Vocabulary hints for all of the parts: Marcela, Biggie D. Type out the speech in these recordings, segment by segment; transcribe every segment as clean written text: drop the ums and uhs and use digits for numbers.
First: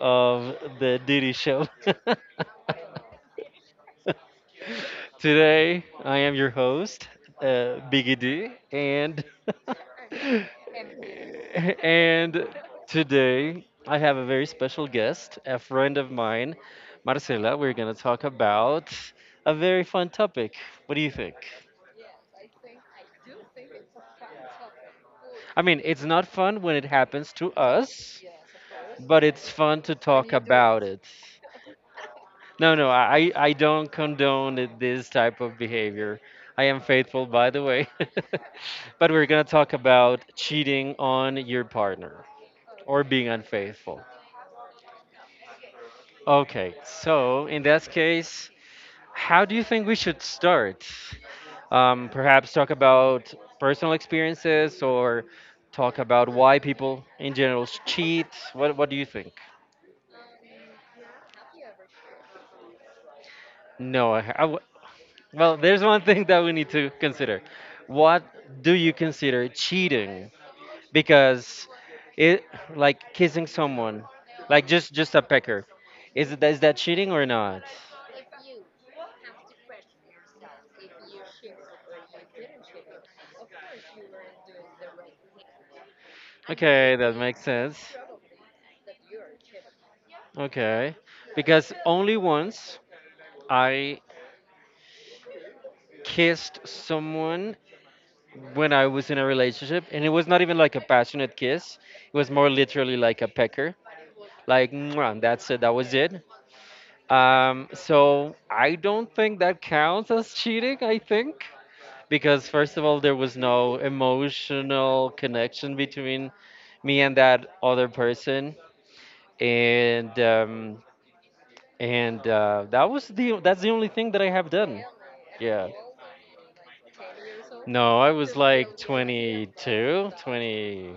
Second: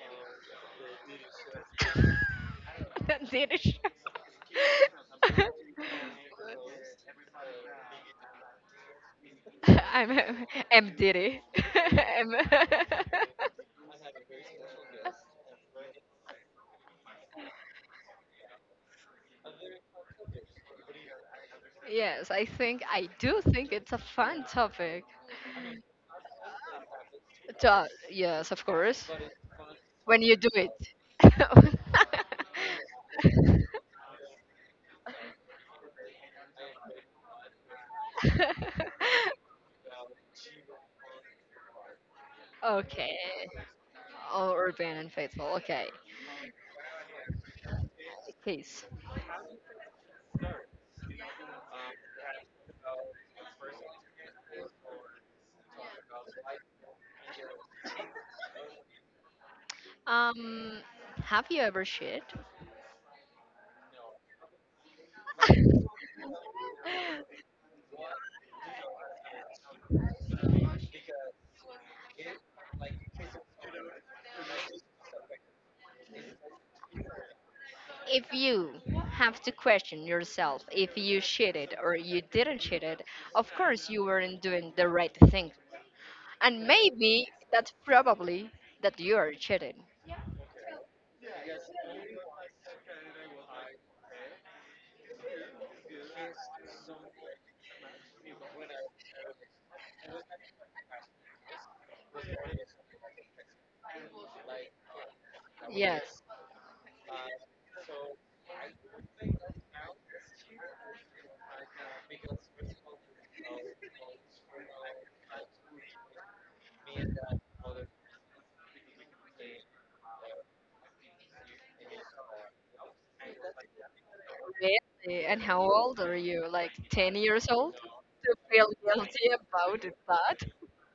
of the Diddy Show. Danish. Today, I am your host, Biggie D, and I'm M. Diddy. M. and today I have a very special guest, a friend of mine, Marcela. We're gonna talk about a very fun topic. What do you think? Yes, I think I do think it's a fun topic. I mean, it's not fun when it happens to us, Yes, of course. but it's fun to When talk you do it. about it. No, no, I don't condone this type of behavior. I am faithful, by the way. But we're going to talk about cheating on your partner or Okay. being unfaithful. Oh, Urban and Faithful. Okay. Okay, so in that case, Please. how do you think we should start? Perhaps talk about personal experiences or talk about why people in general cheat. What do you think? Um, have you ever shit? No, well, there's one thing that we need to consider. What do you consider cheating? Because it like kissing someone, like just a pecker. Is that cheating or not? If you have to question yourself if you shitted or you didn't shit it, of course you weren't doing the right thing. And Okay, that maybe makes that's sense. probably that you are cheating. Okay. Because only once I kissed someone when I was in a relationship, and it was not even like a passionate kiss. It was more literally like a pecker. Like, "Mwah," that's it, that was it. Yes. So I don't think that counts as cheating, I think. Because first of all, there was no emotional connection between me and that other person, and that's the only thing that I have done. Really? And how Yeah. old are you? Like 10 years old? No, I was To feel like guilty about 22, that? 20.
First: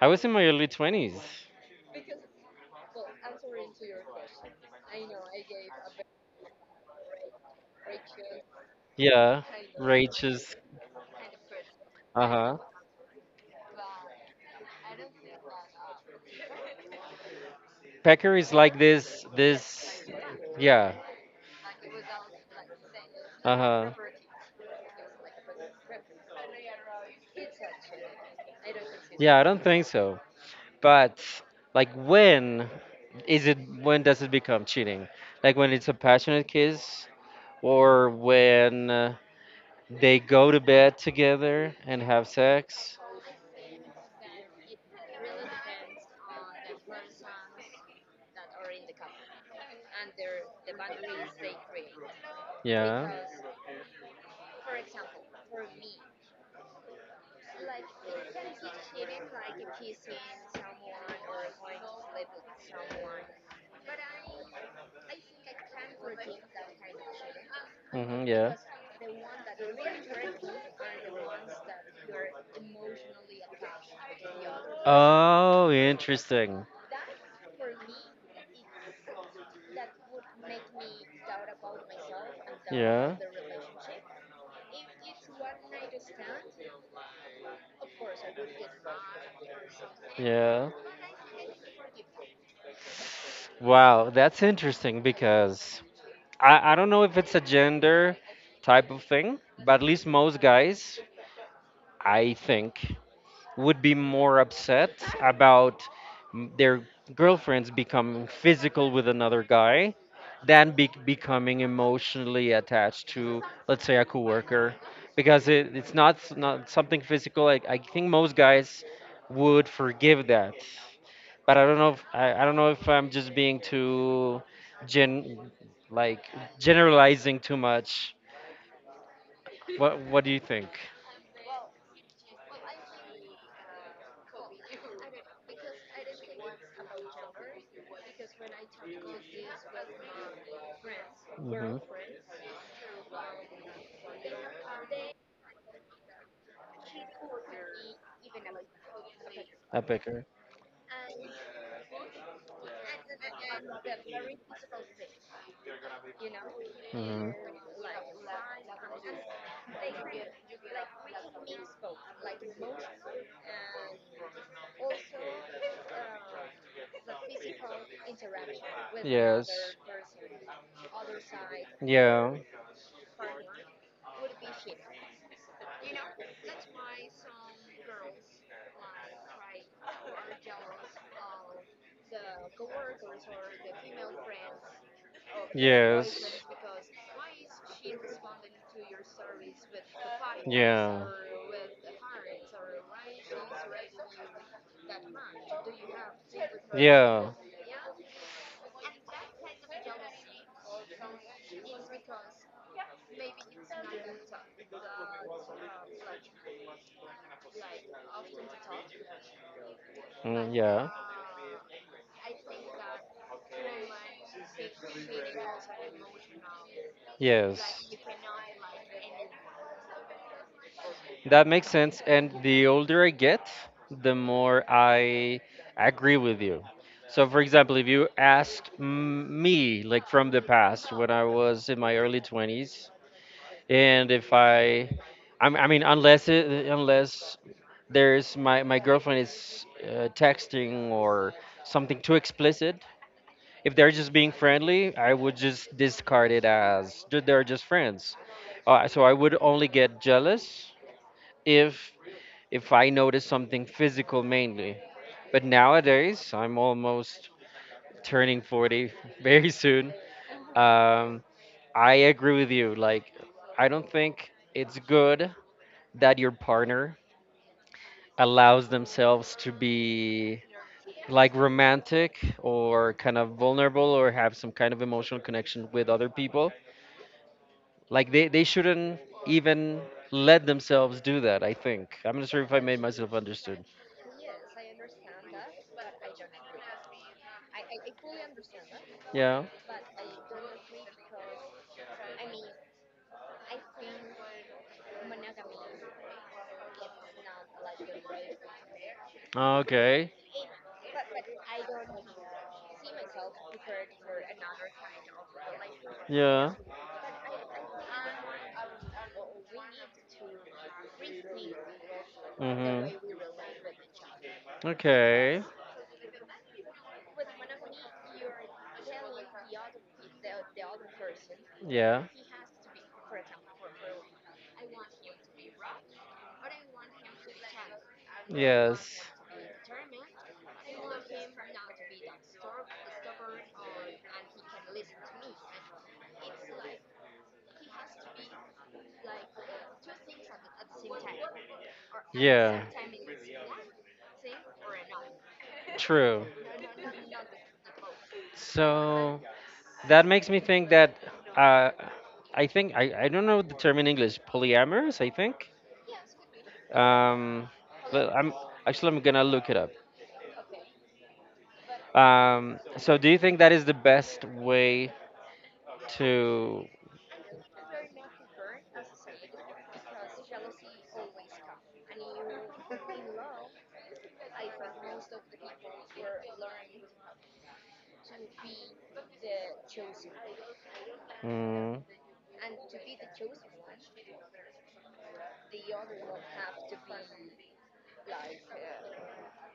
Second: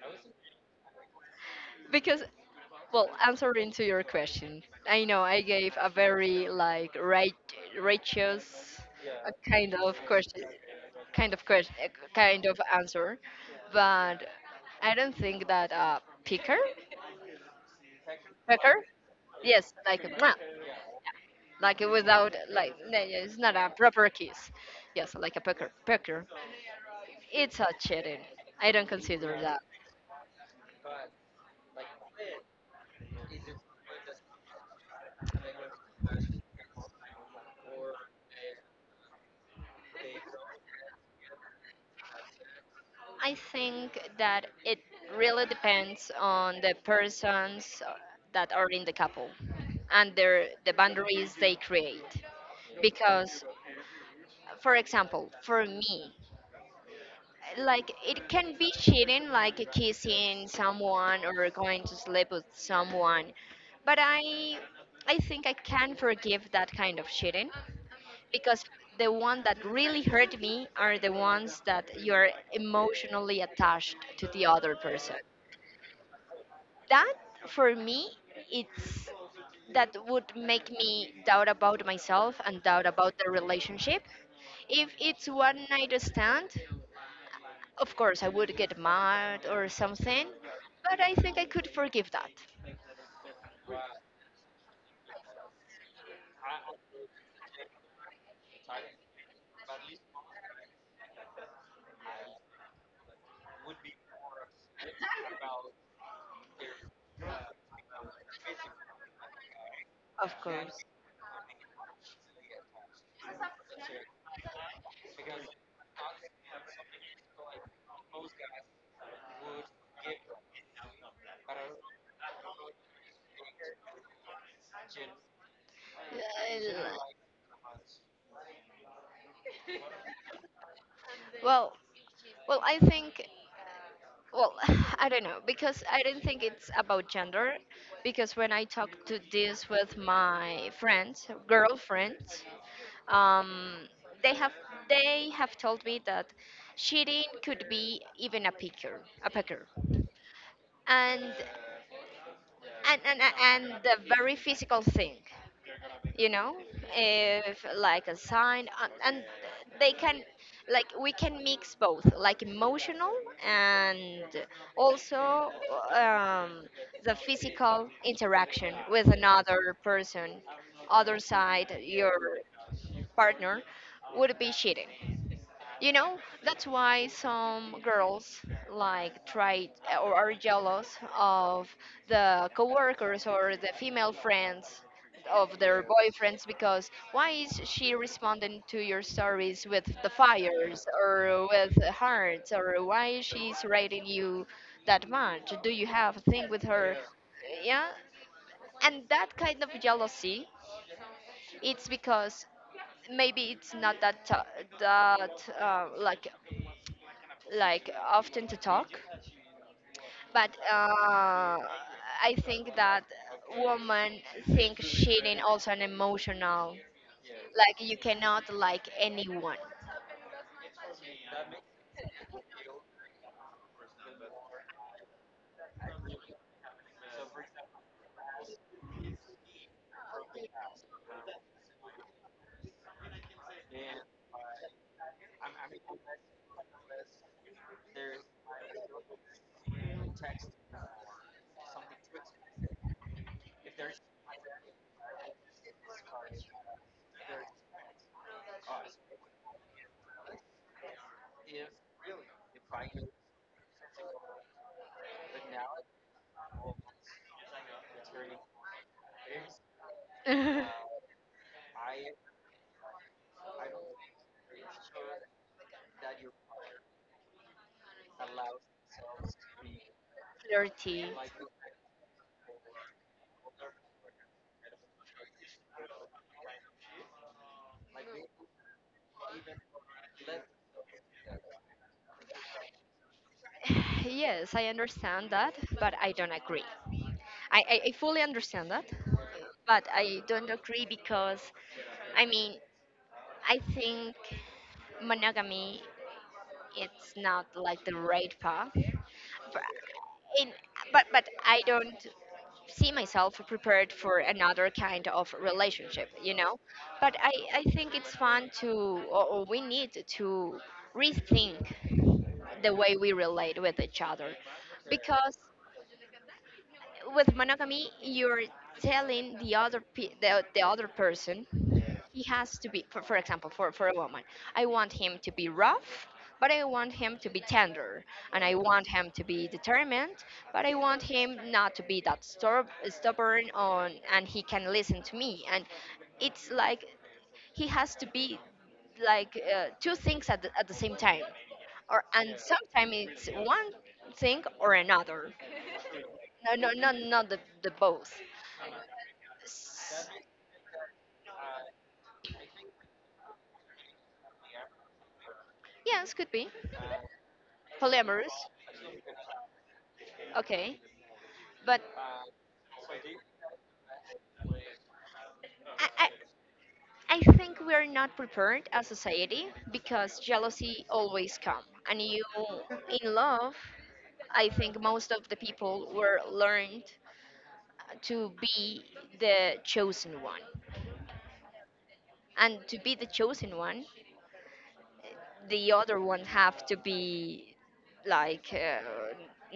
I was in my early 20s. Because, well, answering to your question, I know I gave a very like right, righteous Yeah, kind of Rachel's. kind of question, Uh kind huh. of answer, but I don't think that picker, Pecker is picker, like this. yes, like This. a mwah, Yeah. like without yeah, it's not Uh a huh. proper kiss, yes, like a pecker. It's hot cheating. I don't consider Yeah, I that. don't think so. But like, when is it? When does it become cheating? Like when it's a passionate kiss, or when they go to bed together and have sex. I think that it really depends on the persons that are in the couple and the boundaries they create. Yeah. Because, for example, for me, like it can be cheating, like kissing someone or going to sleep with someone, but I think I can forgive that kind of cheating Yeah. because the one that really hurt me are the ones that you're emotionally attached to the other person. Oh, interesting. That For me, it's that would make me doubt about myself and doubt about Yeah. the relationship. If it's one night stand, of course I would get mad or something, Yeah. but I think I could forgive that. Wow, that's interesting because I don't know if it's a gender type of thing, but at least most guys, I think, would be more upset about their girlfriends becoming physical with another guy Of than course. Becoming emotionally attached to, let's say, a coworker, because it's not something physical. Like I think most guys would forgive that, but I don't know. If, I don't know if I'm just being too gen like Uh, generalizing too much. What do you think? well, well, I think, well, I don't know because I don't think it's about gender. Because when I talk to this with my friends, Hmm. girlfriends, um, they have they have told me that cheating could be even a picker, a pecker, A picker. and and the very physical thing, you know, if like a sign and they can, like we can mix both like emotional and also um, the physical interaction with Yes. another person, other side your Yeah. partner would be cheating, you know, that's why some girls like try or are jealous of the coworkers or the female friends of their Yes. boyfriends because why is she responding to your stories with the fires Yeah. or with the hearts or why is she's rating you that much? Do you have a thing with her? Yeah? Yeah, and that kind of jealousy, it's because maybe it's not that like often to talk but Mm, yeah. I think that women think cheating also an emotional, Yes. like you cannot like anyone. That makes sense. And the older I get, the more I agree with you. So, for example, if you asked me, like from the past, when I was in my early 20s, and if I, I'm- I mean, unless unless there's my girlfriend is texting or something too explicit, if they're just being friendly, I would just discard it as "Dude, they're just friends. So I would only get jealous if I notice something physical mainly. But nowadays, I'm almost turning 40 very soon. Um, I agree with you. Like, I don't think it's good that your partner allows themselves to be Flirty. like romantic or kind of vulnerable or have some kind of emotional connection with other people. Like, they shouldn't even let themselves do that, I think. I'm not sure if I made myself understood. Yes, I understand that but I don't agree. I fully understand that Yeah. but I don't agree because I mean I think monogamy it's not like the right path, but, Okay. in, but I don't see myself prepared for another kind of relationship, you Yeah, know, but but I think it's fun to or we need to rethink the way we relate with each other other. because Okay. with monogamy you're telling the other the other person Yeah. he has to be for example for a woman, I want him to be rough but I want him to be tender and I want him to be determined but I want him not to be that stubborn on and he can listen to me and it's like he has to be like two things at at the same time or and Yeah, sometimes it's one thing or another, true. No not the both. So that S- makes me think that uh, I think I don't know the term in English, polyamorous, I think. yes, could be Um, but I'm polyamorous. actually, I'm gonna look it up. Okay but So do you think that is the best way I, to I think we are not prepared as society because jealousy always comes. And you in love, I think most of the people were learned to be the chosen one. mm, And to be the chosen one, the other one have to be like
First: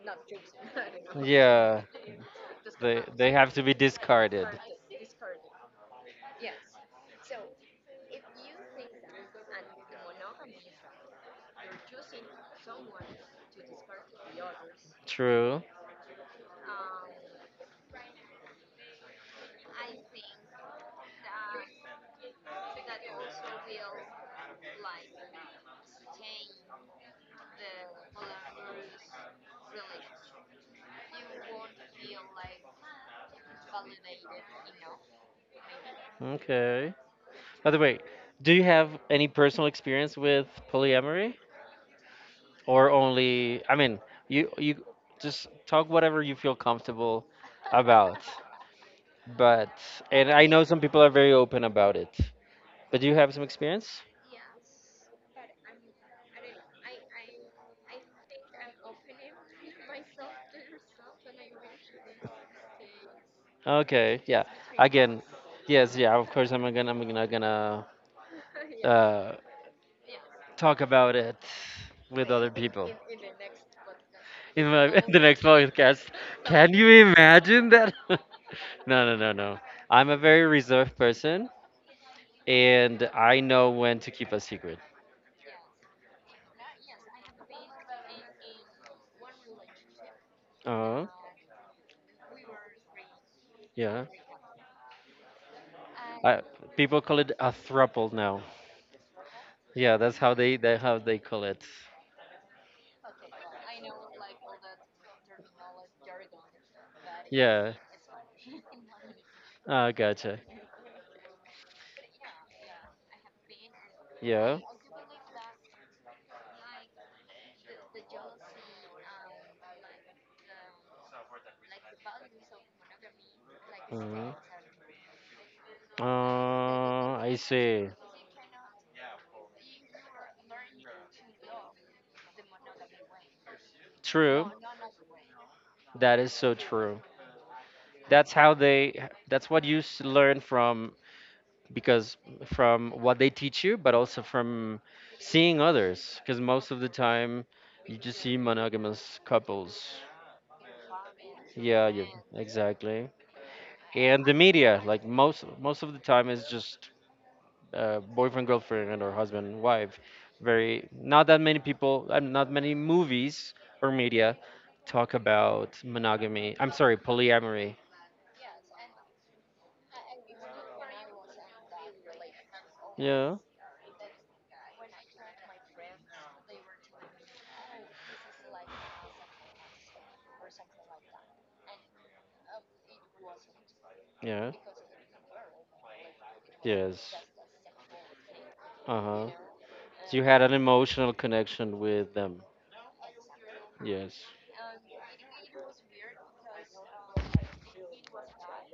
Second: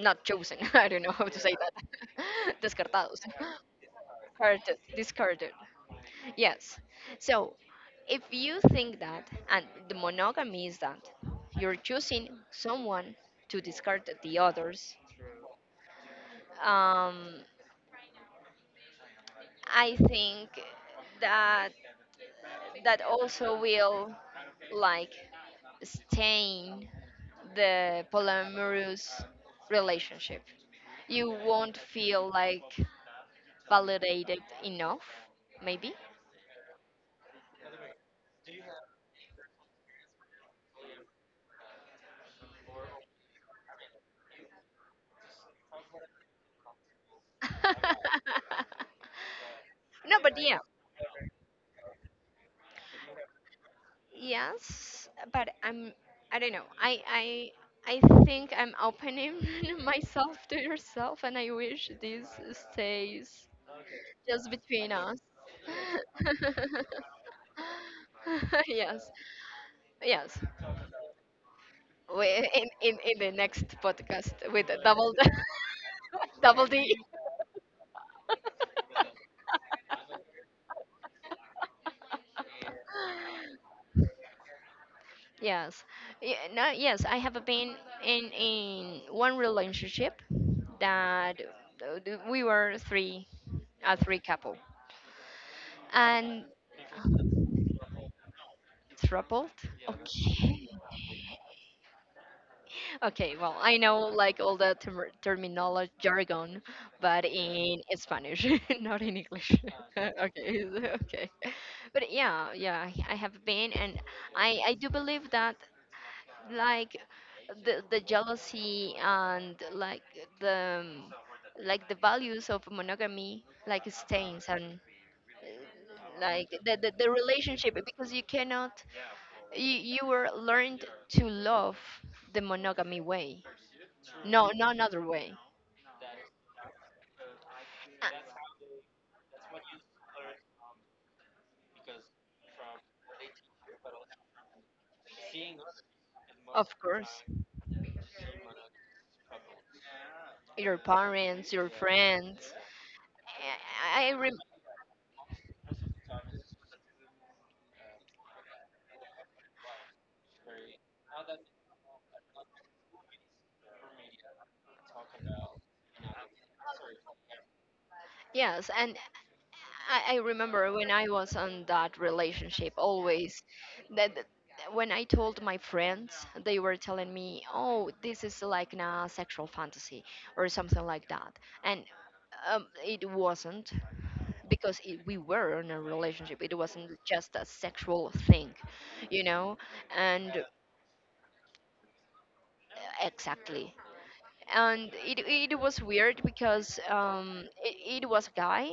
not chosen. I don't know how to say yeah, that. they Descartados. they have to be Discarded. discarded. Discarded. Yes. So if you think that, and the monogamy is that, you're choosing someone to discard the others, True. um, I think that that also will like stain the polyamorous relationship. You won't feel like validated enough, maybe. Okay. By the way, do you have any personal experience with polyamory or only I mean, you just talk whatever you feel comfortable about. But No, and but I yeah, know some people are very open about it. But do you have some experience? yes, but I don't know. I think I'm opening myself to yourself and I wish this stays Okay, yeah. just between us. Again, yes, yeah, of course I'm not gonna I'm not gonna yeah. Yes. Yes. Talk about it with, We, like, in, other people. in in the next podcast In with a my double the next podcast. double Can you D. imagine that? No, no, no, no. I'm a very reserved person, and I know when to keep a secret. Yes. Yeah, no, yes, I have been in one relationship Oh, that uh, we were three. A yeah. three couple. I, And People call it a thruple now. troubled? Yeah, that's how they Okay. Call it. Okay, well, I know like all the terminology jargon, but Yeah. in Spanish, not in English. Ah, gotcha. Okay. Okay. But yeah, yeah, I have been, and Yeah. I do believe that like the jealousy and the um, like the values of monogamy like Mhm. stains and like the I relationship see. because you cannot, you, you were learned to love the monogamy way, True. no another way. That is so true. Uh, That's how they. That's what you learn from because from what they teach you, but also from seeing others, because Of most of the course, time you just see monogamous couples. your parents, your Yeah, yeah, friends. exactly. I, I And the rem- media, like most of the time, is just boyfriend girlfriend or husband and wife. Very not that many people, not many movies or media talk about monogamy. I'm sorry, polyamory. yes, and I remember when I was on that relationship Yeah, always that when I told my friends, they were telling me, "Oh, this is like a sexual fantasy or something like that," and it wasn't. yeah, Because it, we were in a relationship it wasn't yes. just a sexual thing, Uh you huh. know, So you and had an emotional connection with them. Exactly. Yes. And it was weird because it was a guy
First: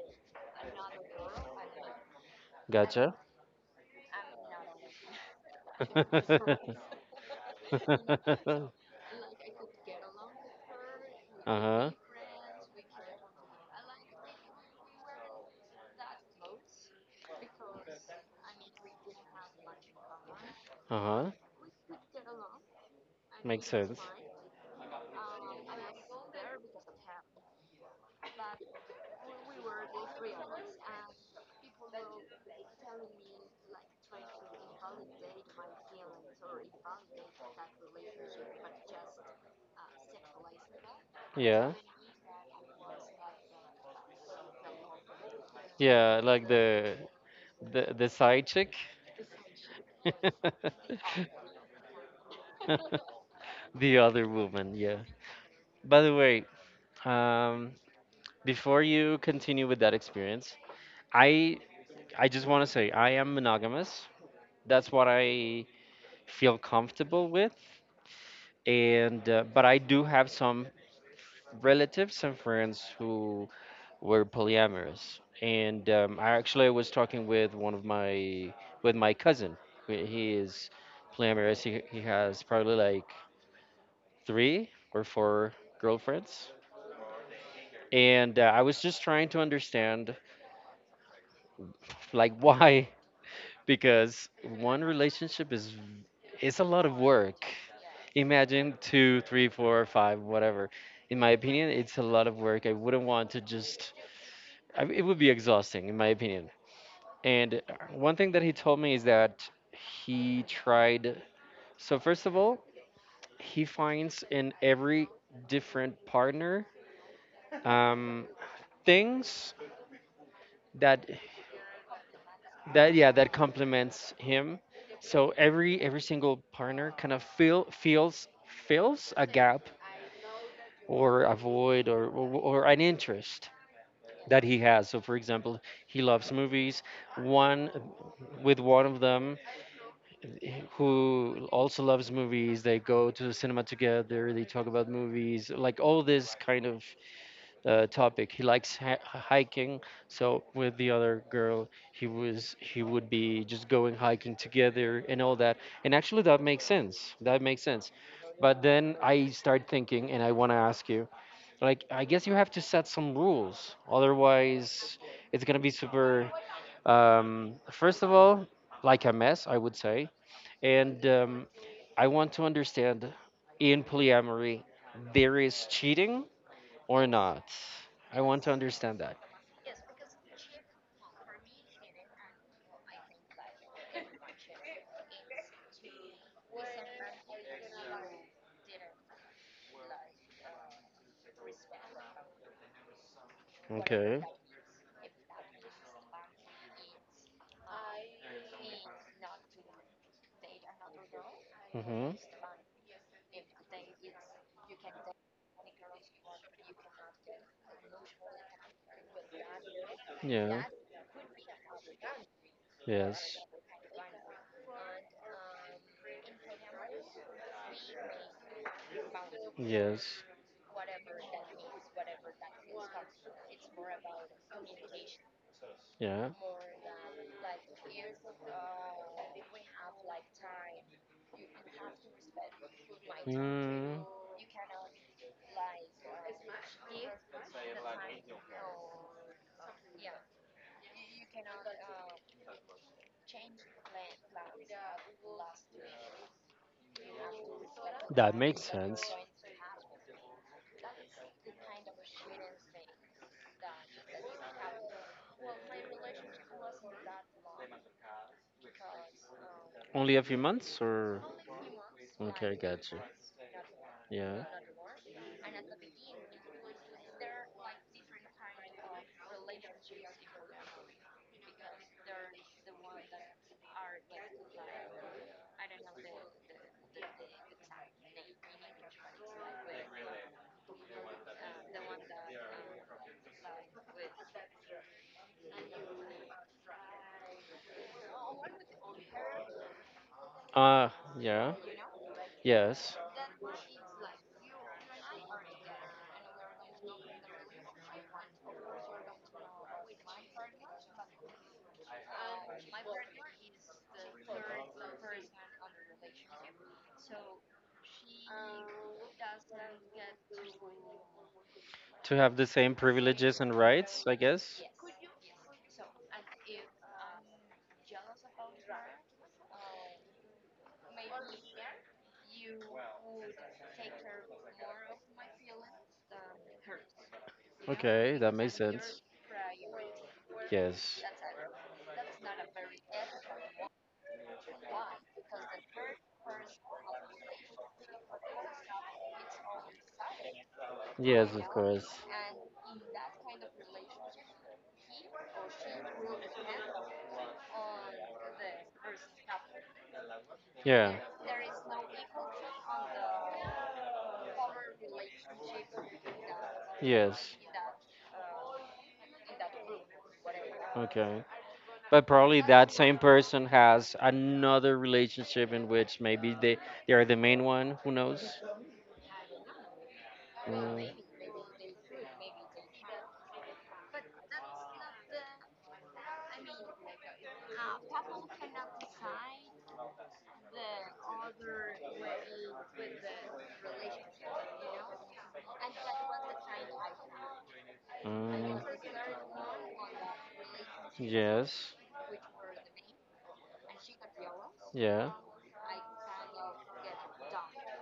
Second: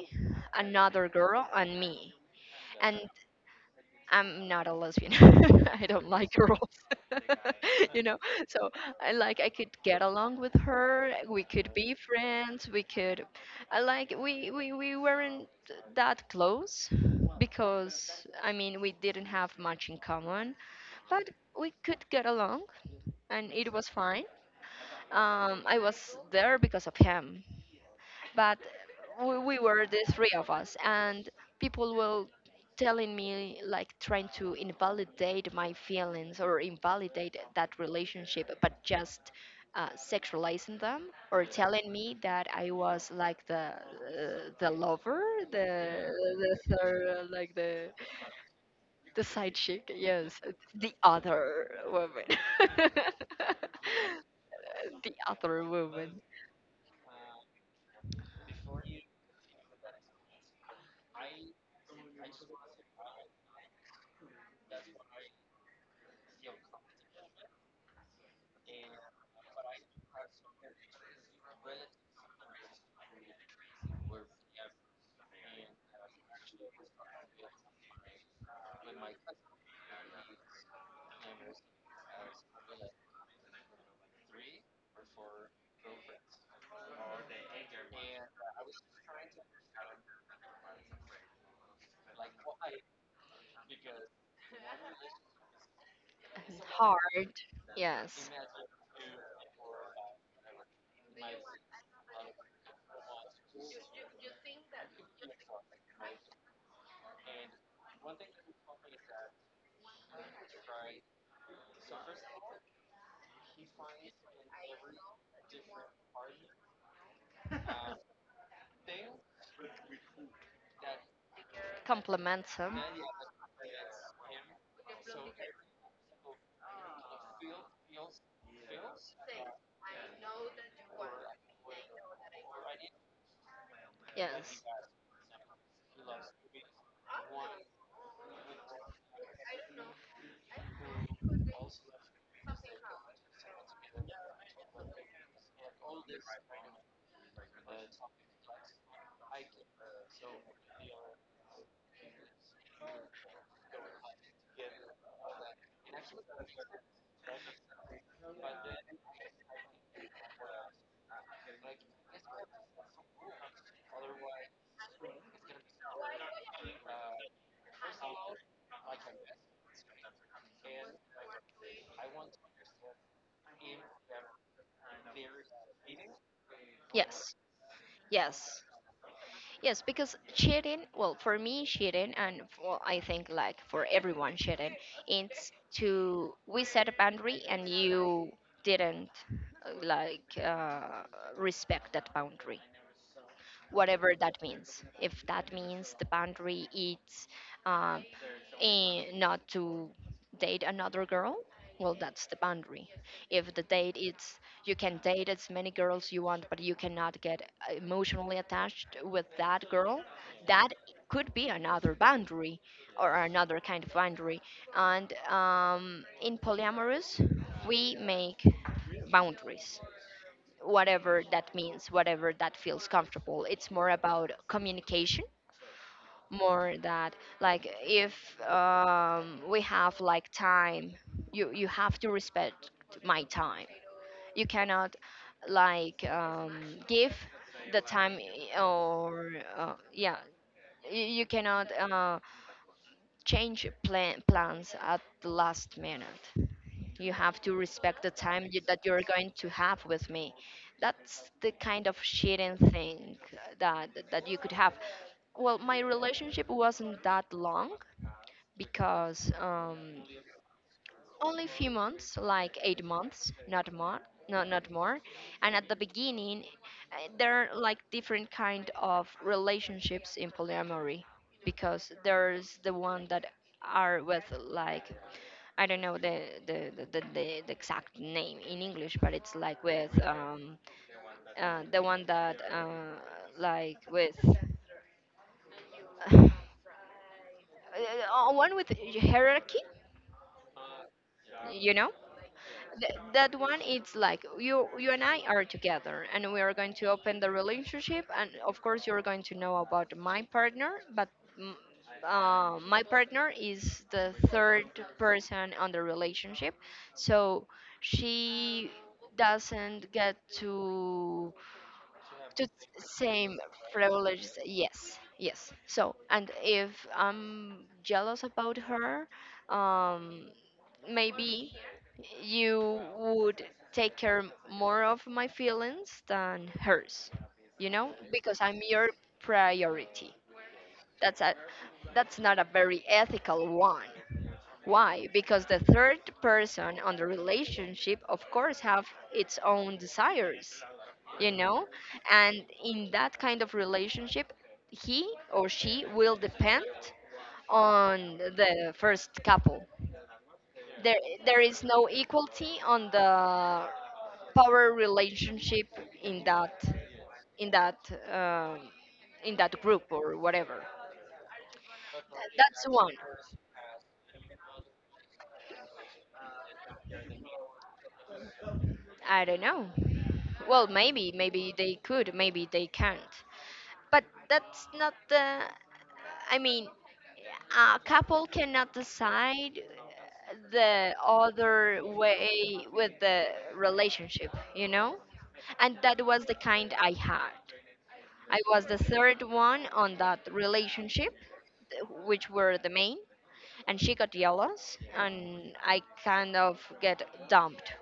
another girl and me and Gotcha. I'm not a lesbian. I don't like girls. You know, so I like I could get along with her. We could Uh-huh. be friends. We could, I like we weren't that close because I mean we didn't have much in common, but Uh-huh. we could get along and Makes it was sense. fine. I was there because of him but we were the three of us and people were telling me like trying to invalidate my feelings or invalidate that relationship but just sexualizing them or Yeah. telling me that I was like the lover, Yeah, like the the third, like the the side chick. the side chick, yes, the other woman. The other woman, yeah. The other By the woman. way, um, before you continue with that experience, I I just want to say I am monogamous. That's what I feel comfortable with, and but I do have some relatives and friends who were polyamorous, and I actually was talking with one of my with my cousin. He is polyamorous. He has probably like three or four girlfriends, and I was just trying to understand like why because one relationship is it's a lot of Hard, work. yes. Imagine two three four five whatever. In my opinion, it's a lot of work. I wouldn't want to just, it would be exhausting in my opinion. And one thing that he told me is that he tried. So first of all, he finds in every different partner um, things that Complements him, that yeah, that complements him. So every single partner kind of feel feels fills a gap or a void, or an interest that he yes. has. So for example, he loves movies. One With one of them who also loves movies. They go to the cinema together. They talk about movies, like all this kind of topic. He likes hiking, so with the other girl, he would be just going hiking together and all that. And actually, that makes sense. That makes sense. But then I start thinking, and I want to ask you, like, I guess you have to set some rules. Otherwise, it's gonna be super. First of all, like a mess, I would say. And I want to understand, in polyamory, there is cheating or Yes, not? I want to yes, understand that. yes, because cheating, well, for me, cheating, and well, I think like for everyone, cheating, it's to we set a boundary and you didn't uh, like uh, respect that boundary, whatever Okay. that means. If that means the boundary is and not to date another girl, well hmm that's the boundary. If the date is you can date as many girls you want but you cannot get emotionally attached with that girl, Yeah. that could be another boundary or Yes. another kind of boundary. And in polyamorous we make boundaries, Yes. whatever that means, whatever that feels comfortable, it's more about communication, Yeah. more that like if we have like time, you have to respect my time, Mm, you cannot like give the time I- or yeah, you cannot change plans at the last minute, you have to respect the that time makes that you're sense. going to have with me. That's the kind of cheating thing that you could have. Well my relationship wasn't that long because Only a few months or? only a few months, Okay, like eight gotcha. months, not more, Yeah. not not more. And at the beginning, there are like different kind of relationships in polyamory, because there's the one that are with like I don't know the the exact name in English, but it's like with the one that like with uh, one with hierarchy, Ah, yeah. you know. Yes. That one it's like you and I are together and we are going to open the relationship and of course you're going to know about my partner but mm, my partner is the third person on the relationship, so she doesn't get To have the to same same privileges and rights, I privileges, guess. yes, yes, so and if I'm jealous about her, um maybe you would take care more of my feelings than hers, you know, Okay, that because makes I'm your sense. priority. Yes. That's a that's not a very ethical one. Why? Because the third person on the relationship of course have its own desires, you Yes, of know, course. and in that kind of relationship he or she will depend on the first couple. Yeah. there there is no equality on the power relationship in that, Yes. in that um, in that group or whatever. Okay. But probably That's that one. same person has another relationship in which maybe they are the main one. Who knows? I don't know, well Mm, maybe maybe they could maybe they can't. But that's not the. I mean, a couple cannot decide the other way with the relationship, you know? And that was the kind I had. I mm, was the third one on that relationship, yes. Which were the main, and she got jealous, Yeah. and I kind of get dumped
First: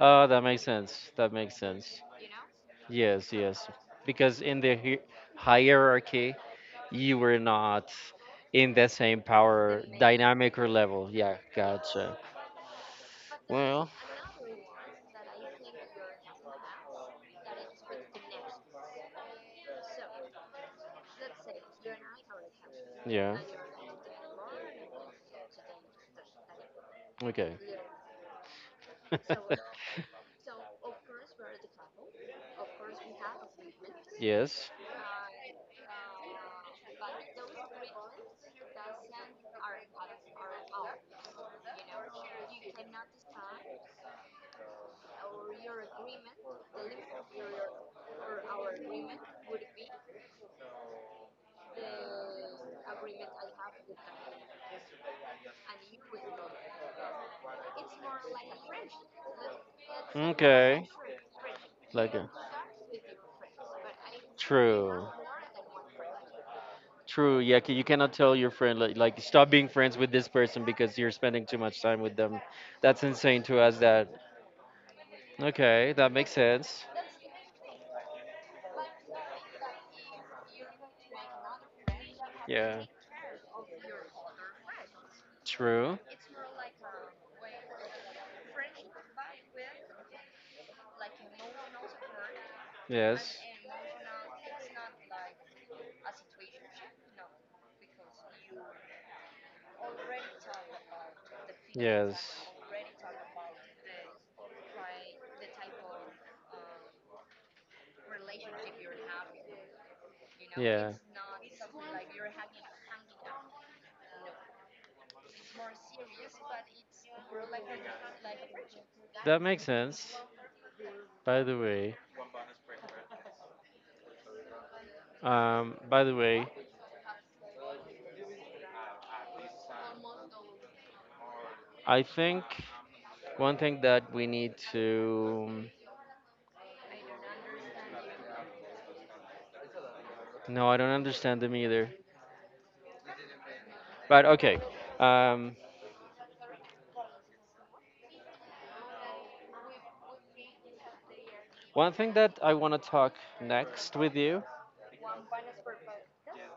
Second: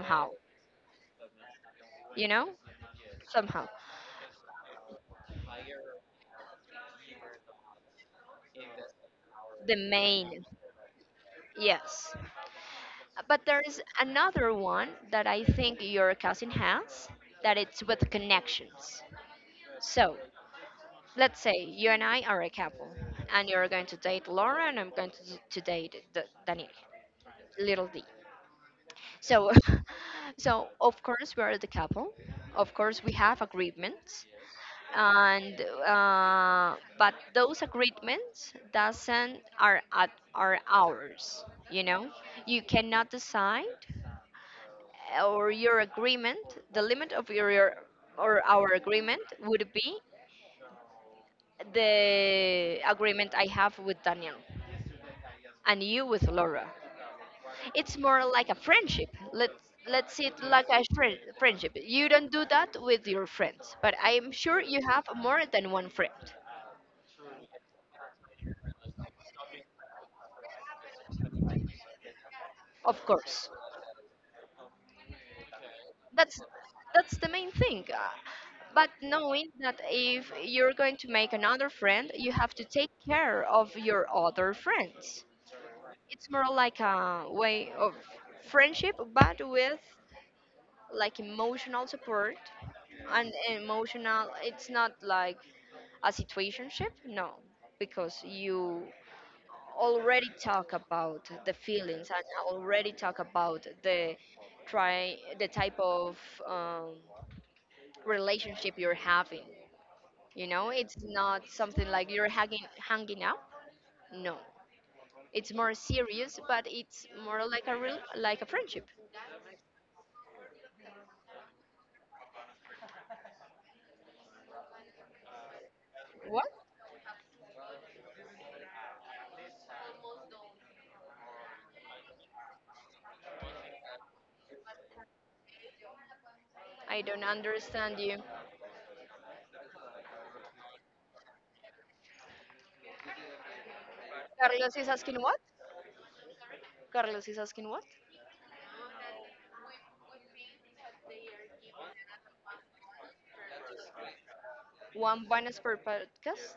Oh, that makes sense. That makes sense. you know? Yes. Yes. Somehow. Because in the hierarchy, you were not in the same The power main, dynamic or level. Yeah. yes. Gotcha. But there is Well, another one that I think your cousin has, that it's with connections. So let's say you and I are a couple, yeah. and you're going to date Laura, and I'm going to date Daniel, Okay. little D. So, so of course we are the couple. Of course we have agreements, Yes. and but those agreements doesn't are at are ours. You know, you cannot decide. Or your agreement, the limit of your or our agreement would be the agreement I have with Daniel and you with Laura. It's more like a friendship. Let's see it like a Okay. Friendship. You Like a don't do that with your friends, but I'm sure you have true, more than one friend. true. Yeah, 'cause you cannot tell your friend, like, stop being friends with this person because you're spending too much time with them. That's Of insane course, to us. That Okay. That makes that's sense. that's the main thing. But knowing that if you're going to make another friend, you have to Yeah. take care of your other friends. True. It's more like a way of friendship, but with like emotional support and Yes. emotional. It's not like a situationship, no, because you already talk about the feelings and Yes. already talk about the try the type of um, relationship you're having. You know, Yeah. it's not something like you're hanging out. No, it's more serious, but it's more like a real like a friendship. That makes sense. By the way, um, by the way, What? I think one thing that we need to. I don't understand you. No, I don't understand them either. But okay. Carlos is asking what? Um, Carlos is asking what? one thing that I want to talk next with you, One bonus per podcast?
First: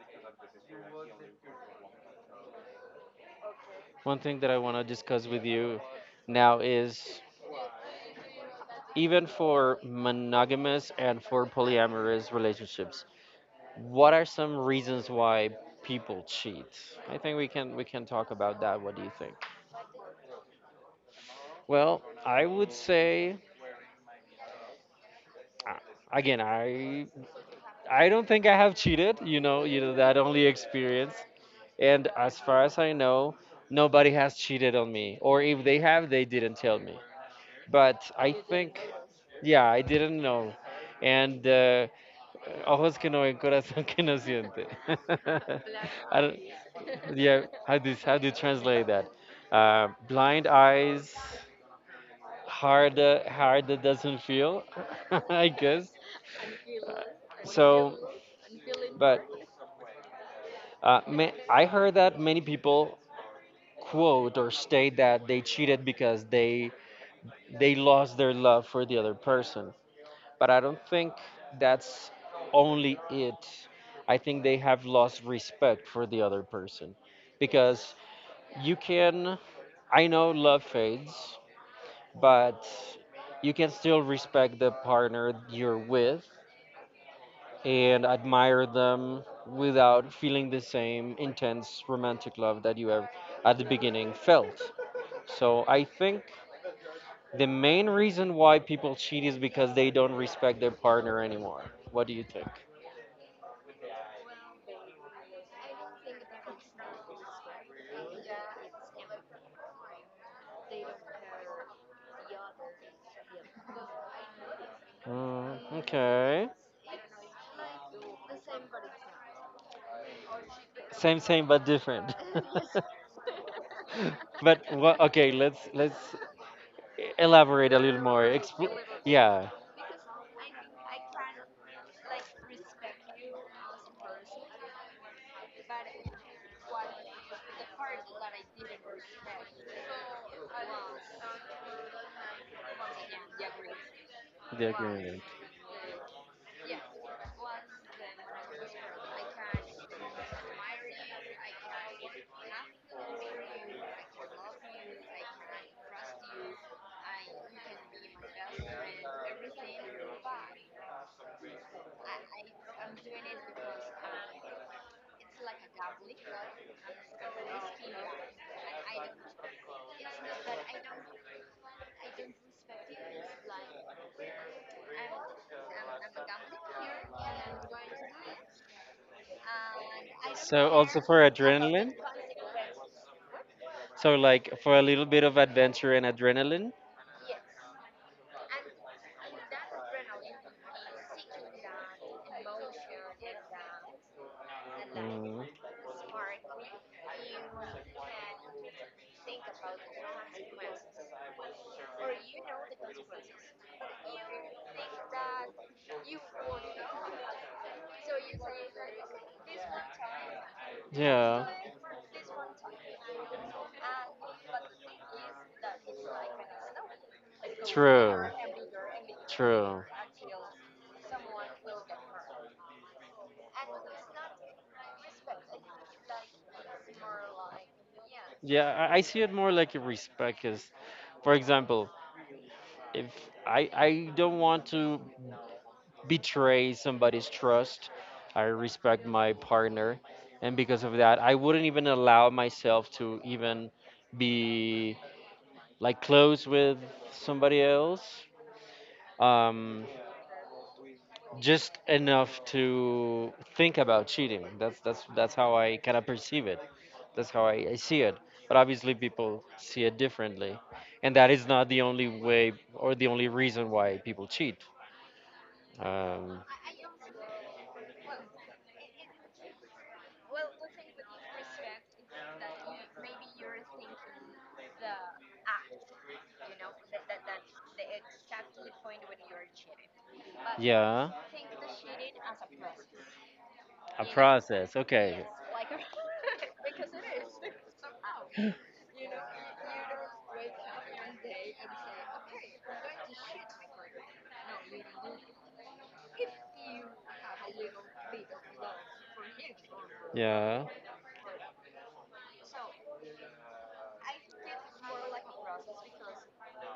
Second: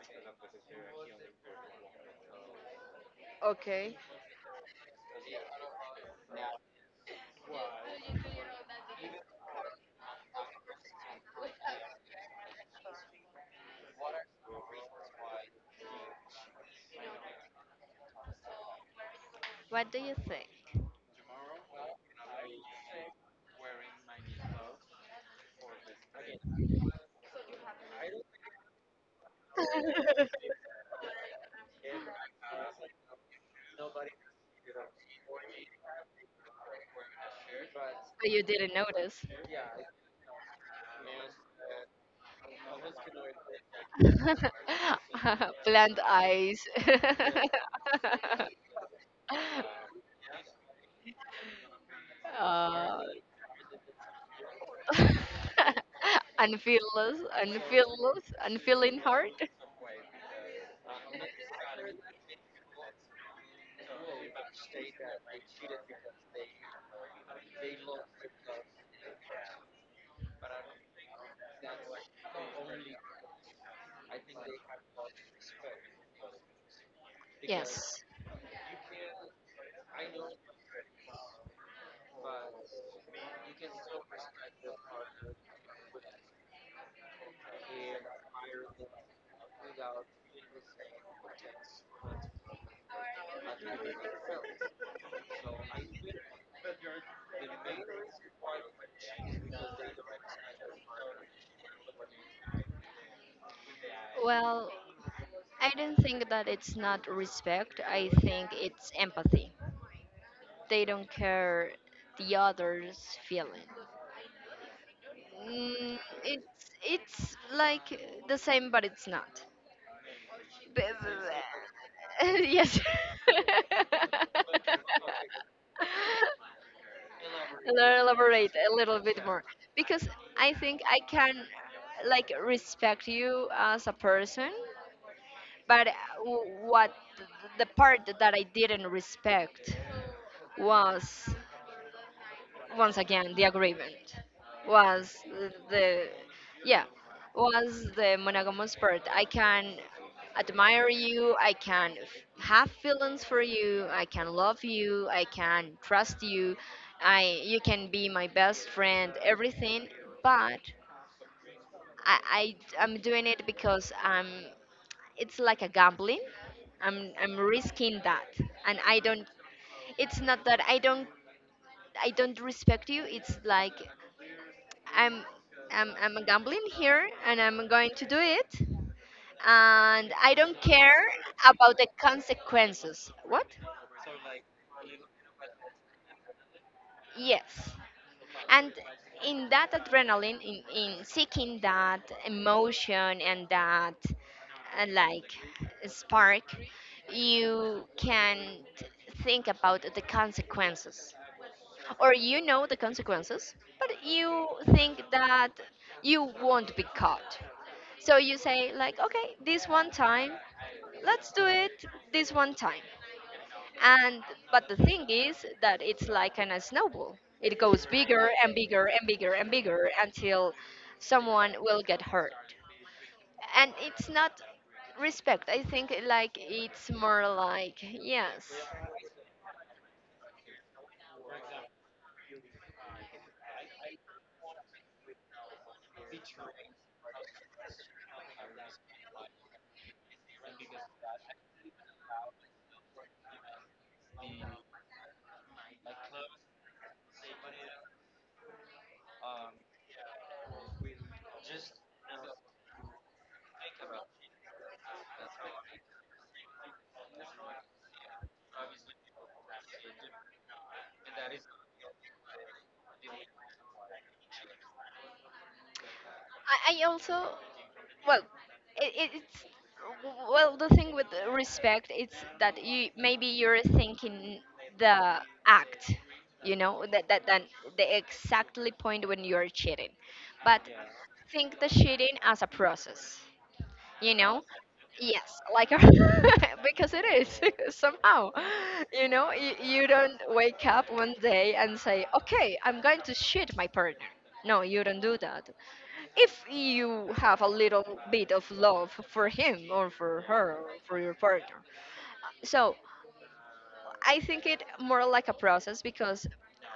Okay. one thing that I want to discuss with you now, is even for monogamous and for polyamorous relationships, what are some reasons why people cheat? I think we can talk about that. What do you think? What do you think? Well, I would say uh, again, I don't think I have cheated. You know that only experience. And as far as I know, nobody has cheated on me, or if they have, they didn't tell me. But But I you didn't think, notice. yeah, I didn't know. And ojos que no ven, corazón que no siente. Plant I don't. eyes. Yeah, how do you translate that? Blind eyes, uh, hard that doesn't feel, I guess. So, unfeeling but heart. I heard that many people quote or state that they cheated because they lost their love for the other person. But I don't think that's only it. I think they have lost respect for the other person because Yes. you can I know love fades, but you can still respect the partner you're with and admire them without feeling the same intense romantic love that you have at the beginning felt. So I think the main reason why people cheat is because they don't respect their partner anymore. What do you think? Well, I don't think that it's not respect. I think it's empathy. They don't care the other's feeling. Mm, Mm, okay. it's it's like the same, but it's not. B- Same, same, but different. Yes. But what? Okay, let's elaborate a little more. Elaborate a little bit more Yeah. because I think I can like respect you as a person, but w- what th- the part that I didn't The respect was once again the agreement wow. was Agreement. the yeah was the monogamous part. I can admire you, I can have feelings for you, I can love you, I can trust you, I you can be my best friend, everything. But I I'm doing it because I'm it's like a gambling. I'm risking that, and I don't it's not that I don't respect you. It's like I'm I'm gambling here and I'm going to do it and I don't So care also for about the adrenaline. consequences. What? So like for a little bit of adventure and adrenaline. Yes. And in that adrenaline, in seeking that emotion and that like Mm. spark, you can think about the consequences. Or you know the consequences, but you think that you won't be caught. So you say like, okay, this one time, let's do Yeah. it this one time. And But the thing is that it's like a snowball. It goes bigger True. and bigger and bigger and True. bigger until someone will get hurt. And it's not respect. I think like it's more like yes. Yeah, I see it more like a respect. Cause, for example, if I don't want to betray somebody's trust, I respect my partner, and because of that, I wouldn't even allow myself to even be like close with somebody else. Um, just enough to think about cheating. That's how I kind of perceive it. That's how I see it. But obviously, people see it differently, and that is not the only way or the only reason why people cheat. Um, I also well it's well the thing with respect it's that you maybe you're thinking the act. You know that that the exactly point when you're cheating, but yeah, think the cheating as a process. a You know, process. Okay. yes, like a because it is somehow. You know, you don't wake up one day and say okay, I'm going to cheat my partner. No, you don't do that if you have a little bit of love for him or for her Yeah, or for your partner. So I think it more like a process because,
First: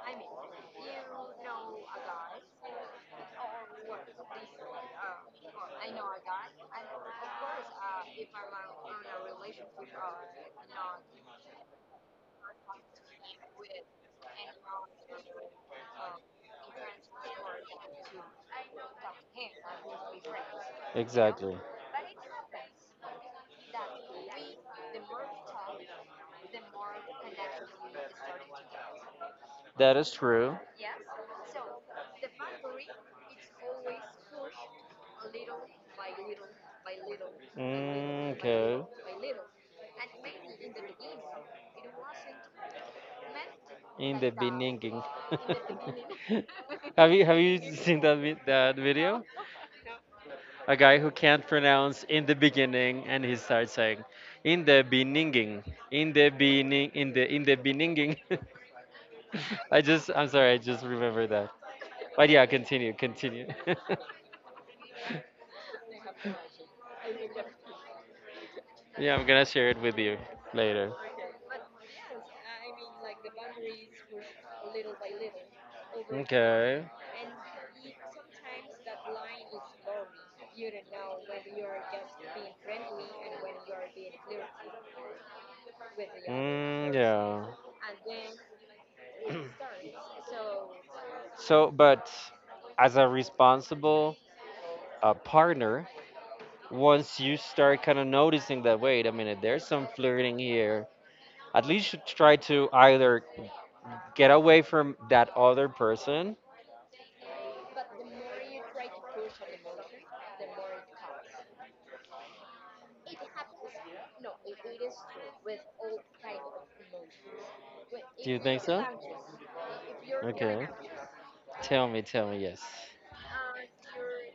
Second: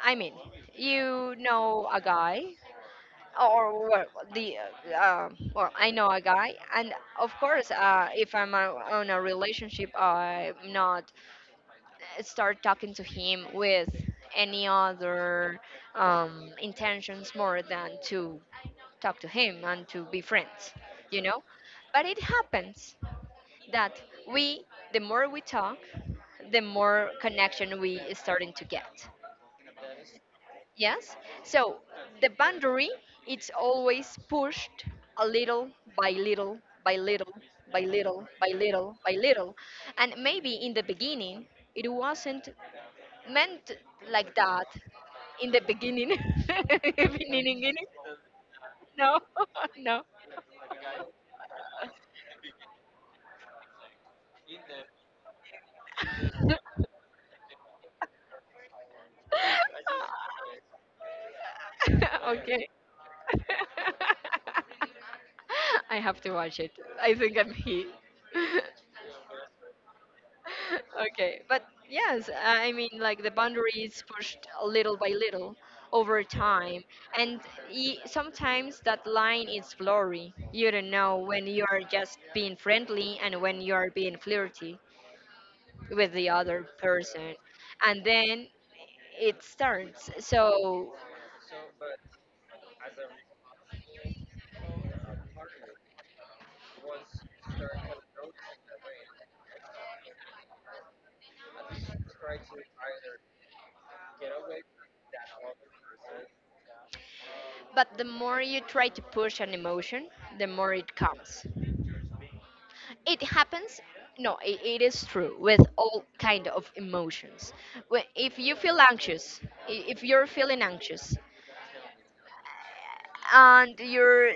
I mean, you know a guy or well, the well I know a guy. And of course if I'm on a relationship I'm not start talking to him with any other intentions more than to talk to him and to be friends, you know? exactly. But it happens that we, the more we talk, the more connection we starting to get. That is true. Yes? So the boundary, it's always pushed a little by little by little by little Mm, by okay. little by little. And maybe in the beginning, it wasn't meant In the like that beginning. in the beginning. have you have Beginning, you beginning. seen that that No, video? A guy who can't pronounce in the beginning and he starts saying in the beginning, in the no. beginning, in the beginning. I'm sorry, I just remember that. But yeah, okay. continue, continue. I have to watch it. I think I'm here. Yeah, I'm gonna share it with you later. okay, but yes, I mean, like the boundaries pushed a little by little over time, Okay. and sometimes that line is blurry. You don't know when you are just being friendly and when you are being flirty with the other Mm, person, yeah. and then it starts. So So, but as a responsible partner, once you start kind of noticing that, wait a minute, there's some flirting here, at least you try to either get away from that other person. But the more you try to push an emotion, the more it comes. It happens. No, it is true with all kind of emotions. Do If you you think feel so? anxious, if you're feeling Okay. anxious, Tell me, yes. and you're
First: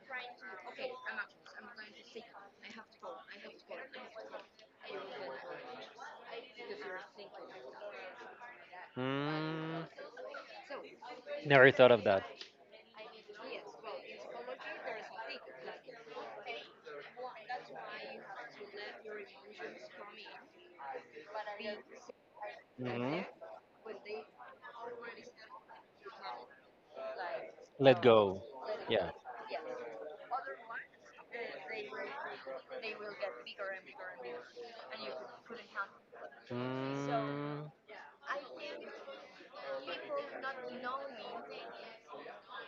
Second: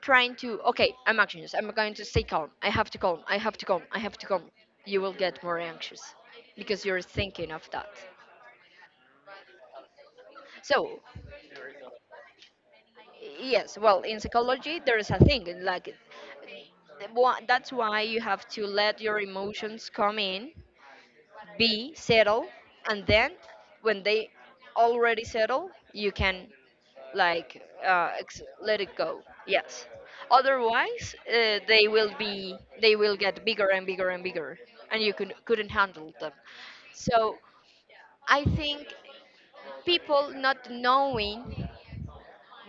trying to, okay, I'm anxious. I'm going to stay calm. I have to calm. I have to calm. I have to calm. You will get more anxious because you're thinking of that. Mm, So never thought of that. Yes, well, in psychology, there is a thing like that's why you have to let your emotions come in, be settle, and Mhm. then when they already settle, you can like Let go. let it Yeah. go. Yes. Otherwise, they will get bigger and bigger and bigger, and you couldn't handle them. So Mm, I think people not knowing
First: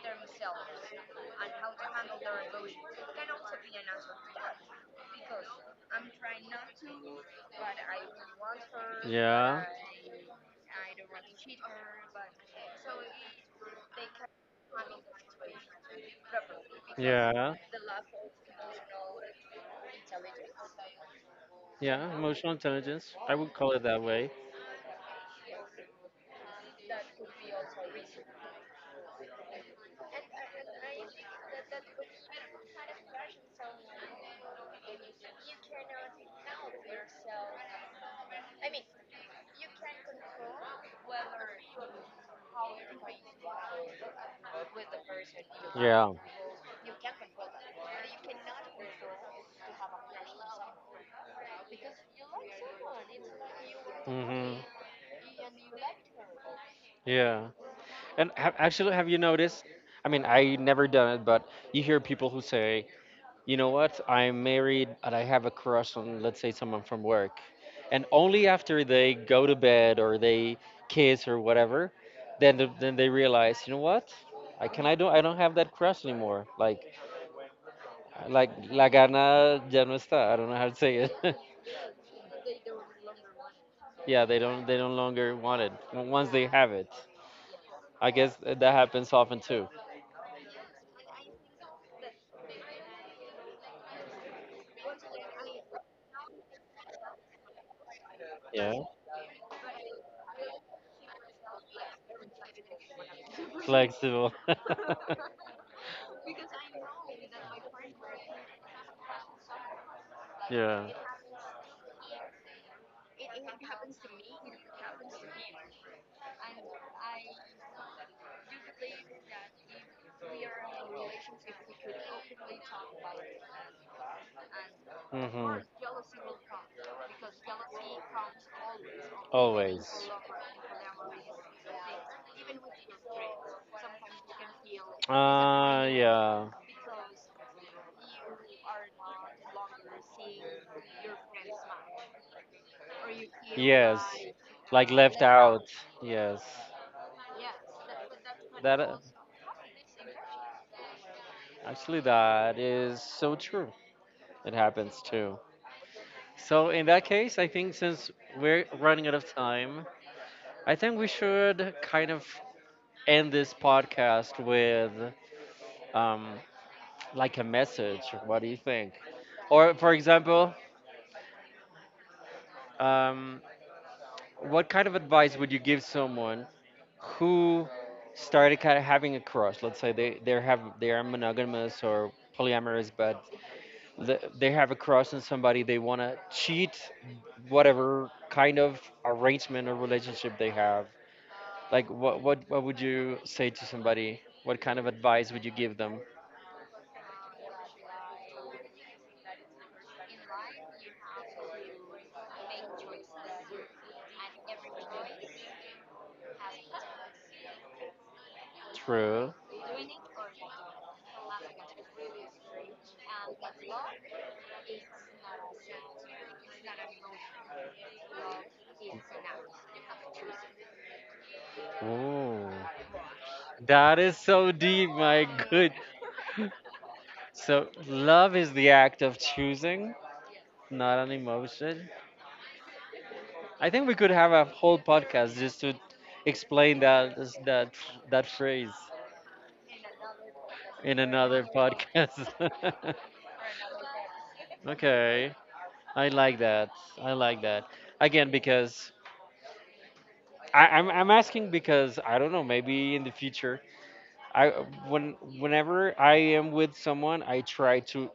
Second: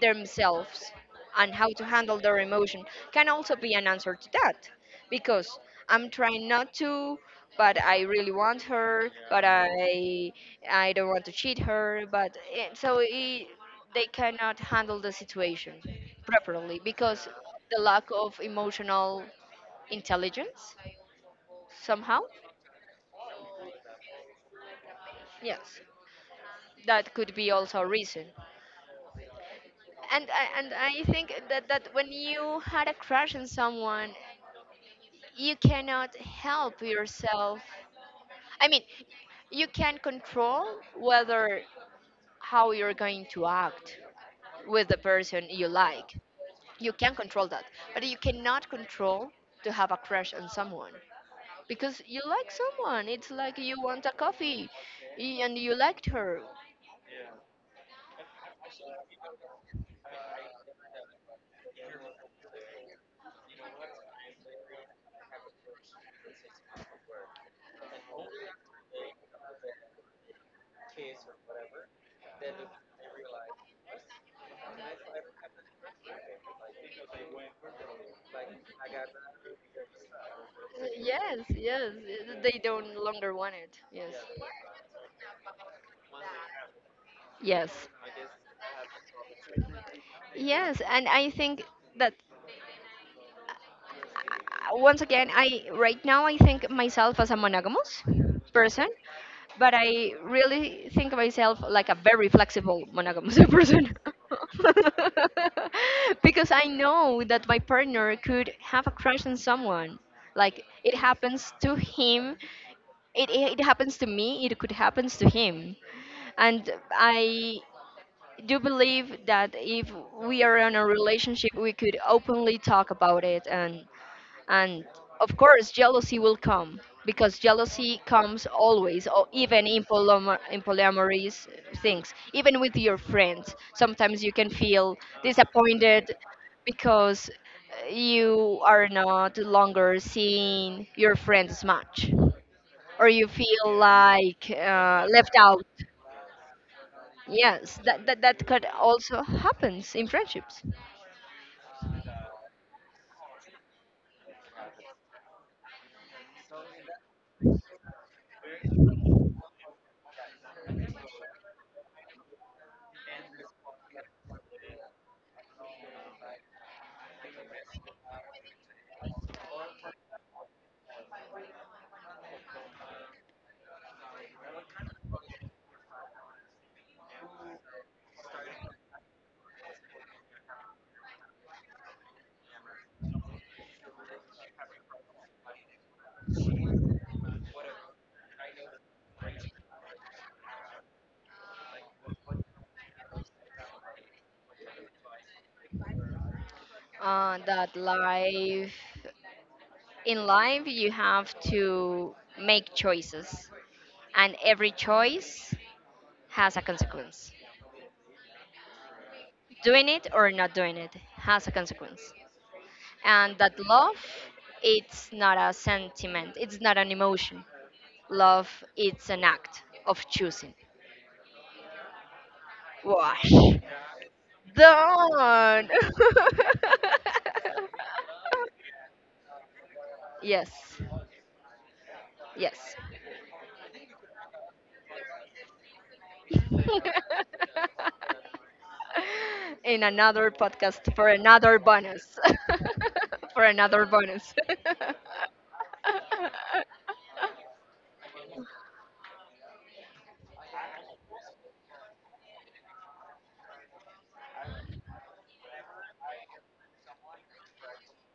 themselves and how to handle their emotion can also be an answer to that because I'm trying not to, but I really want her, but yeah. I don't want to cheat her, but it, they cannot handle the situation properly because Yeah. the lack of emotional intelligence Yeah. somehow. Emotional intelligence. I would call it that way. Yes, that could be also a reason. And I think that, that when you had a crush on someone you cannot help yourself. I mean, you can control whether how you're going to act with the person you Yeah. like. You can control that, but you cannot control to have a crush on someone because you like someone. It's like you want a Hmm. coffee and you liked her. Yeah. And actually, have you noticed? I mean, I never done it, but you hear people who say, you know what? I'm married and I have a crush on, let's say, someone from work. And only after they go to bed or they kiss or whatever, then then they realize, you know what? I don't have that crush anymore. Like la gana ya no está. I don't know how to say it. Yes, yes, they don't longer want it. Yes. Yeah, they no longer want it once they have it. Yes, I guess that happens often too. Yes, and I think that once again, I right now I think myself as a monogamous Yeah. person, but I really think myself like a very flexible monogamous person. Flexible. Because I know that my partner could have a crush on someone like Yeah. it happens to him. It happens to me, it could happens to him, and I do you believe that if we are in a relationship we could openly talk about it and of Hmm. course jealousy will come because jealousy comes always or even in, Always. In polyamorous things. Even with your friends sometimes you can feel disappointed Yeah. because you are not longer seeing your friends much, or you feel Yes. like Like left left out. out. Yes. Yes, that that could That also happens in friendships. actually that is so true. It happens too. So in that case, I think since we're running out of time, I think we should kind of end this podcast with um, like a message. What do you think? Or, for example, um, what kind of advice would you give someone who started kind of having a crush? Let's say they are monogamous or polyamorous, but they have a crush on somebody. They want to cheat, whatever kind of arrangement or relationship they have. Like, what would you say to somebody? What kind of advice would you give them? That life, in life you have to make choices, and every choice has a consequence. True. Doing it or not doing it has a consequence, and that love, it's not a sentiment, it's not an emotion. Love, it's an act of choosing. Ooh. Wash, That is so deep, my done. good. So, love is the act of choosing, Yes. not an emotion. Yes. I think we could have a whole podcast just to explain that that that phrase In another podcast in for another another bonus. podcast. For another bonus. Okay, I like that. I like that. Again, because I'm asking because I don't know. Maybe in the future, I when whenever I am with someone, I try to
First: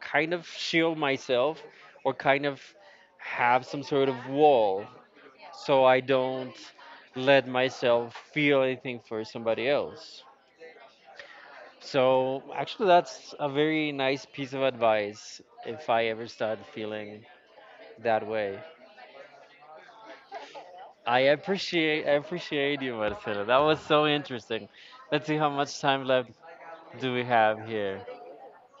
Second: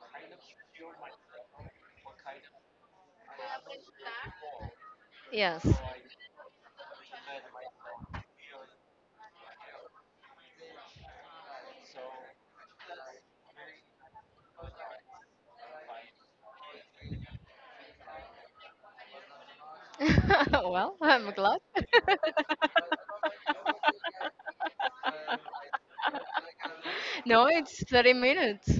kind of shield myself or kind of have some sort of wall yes. so I don't let myself feel anything for somebody else. So actually that's a very nice piece of advice if I ever start feeling that way. well, I'm glad. I appreciate you Marcelo. That was so interesting. Let's see how much time left do we No, have it's here? 30 minutes.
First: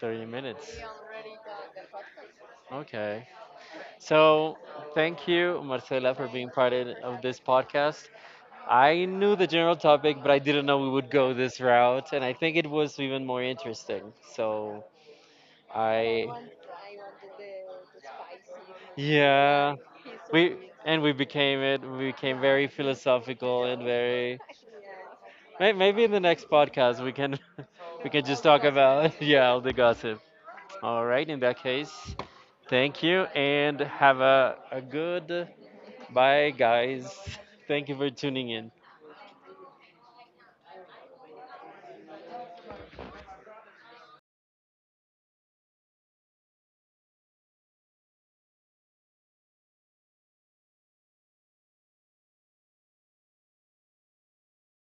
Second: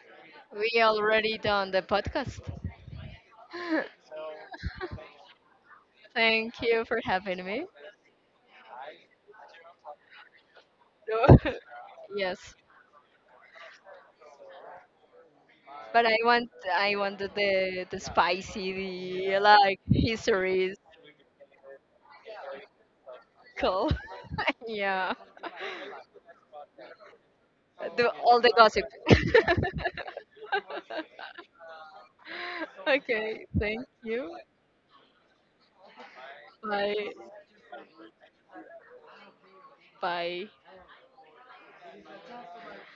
30 minutes. We already done the podcast. Okay. So, thank you, Marcela, for being Thank part you of for this having me. podcast. I knew the general topic, but I didn't know we would go this route, and I yes. think it was even more interesting. So, But I I, want I wanted the spicy, the yeah, like we histories, and we became it. We became very philosophical and cool. very yeah. Maybe in the next podcast we can we can All just the talk gossip. about yeah all the gossip. All right, in that case, thank you okay, and thank have you. A good bye, guys. Bye. Thank you for tuning in. Bye.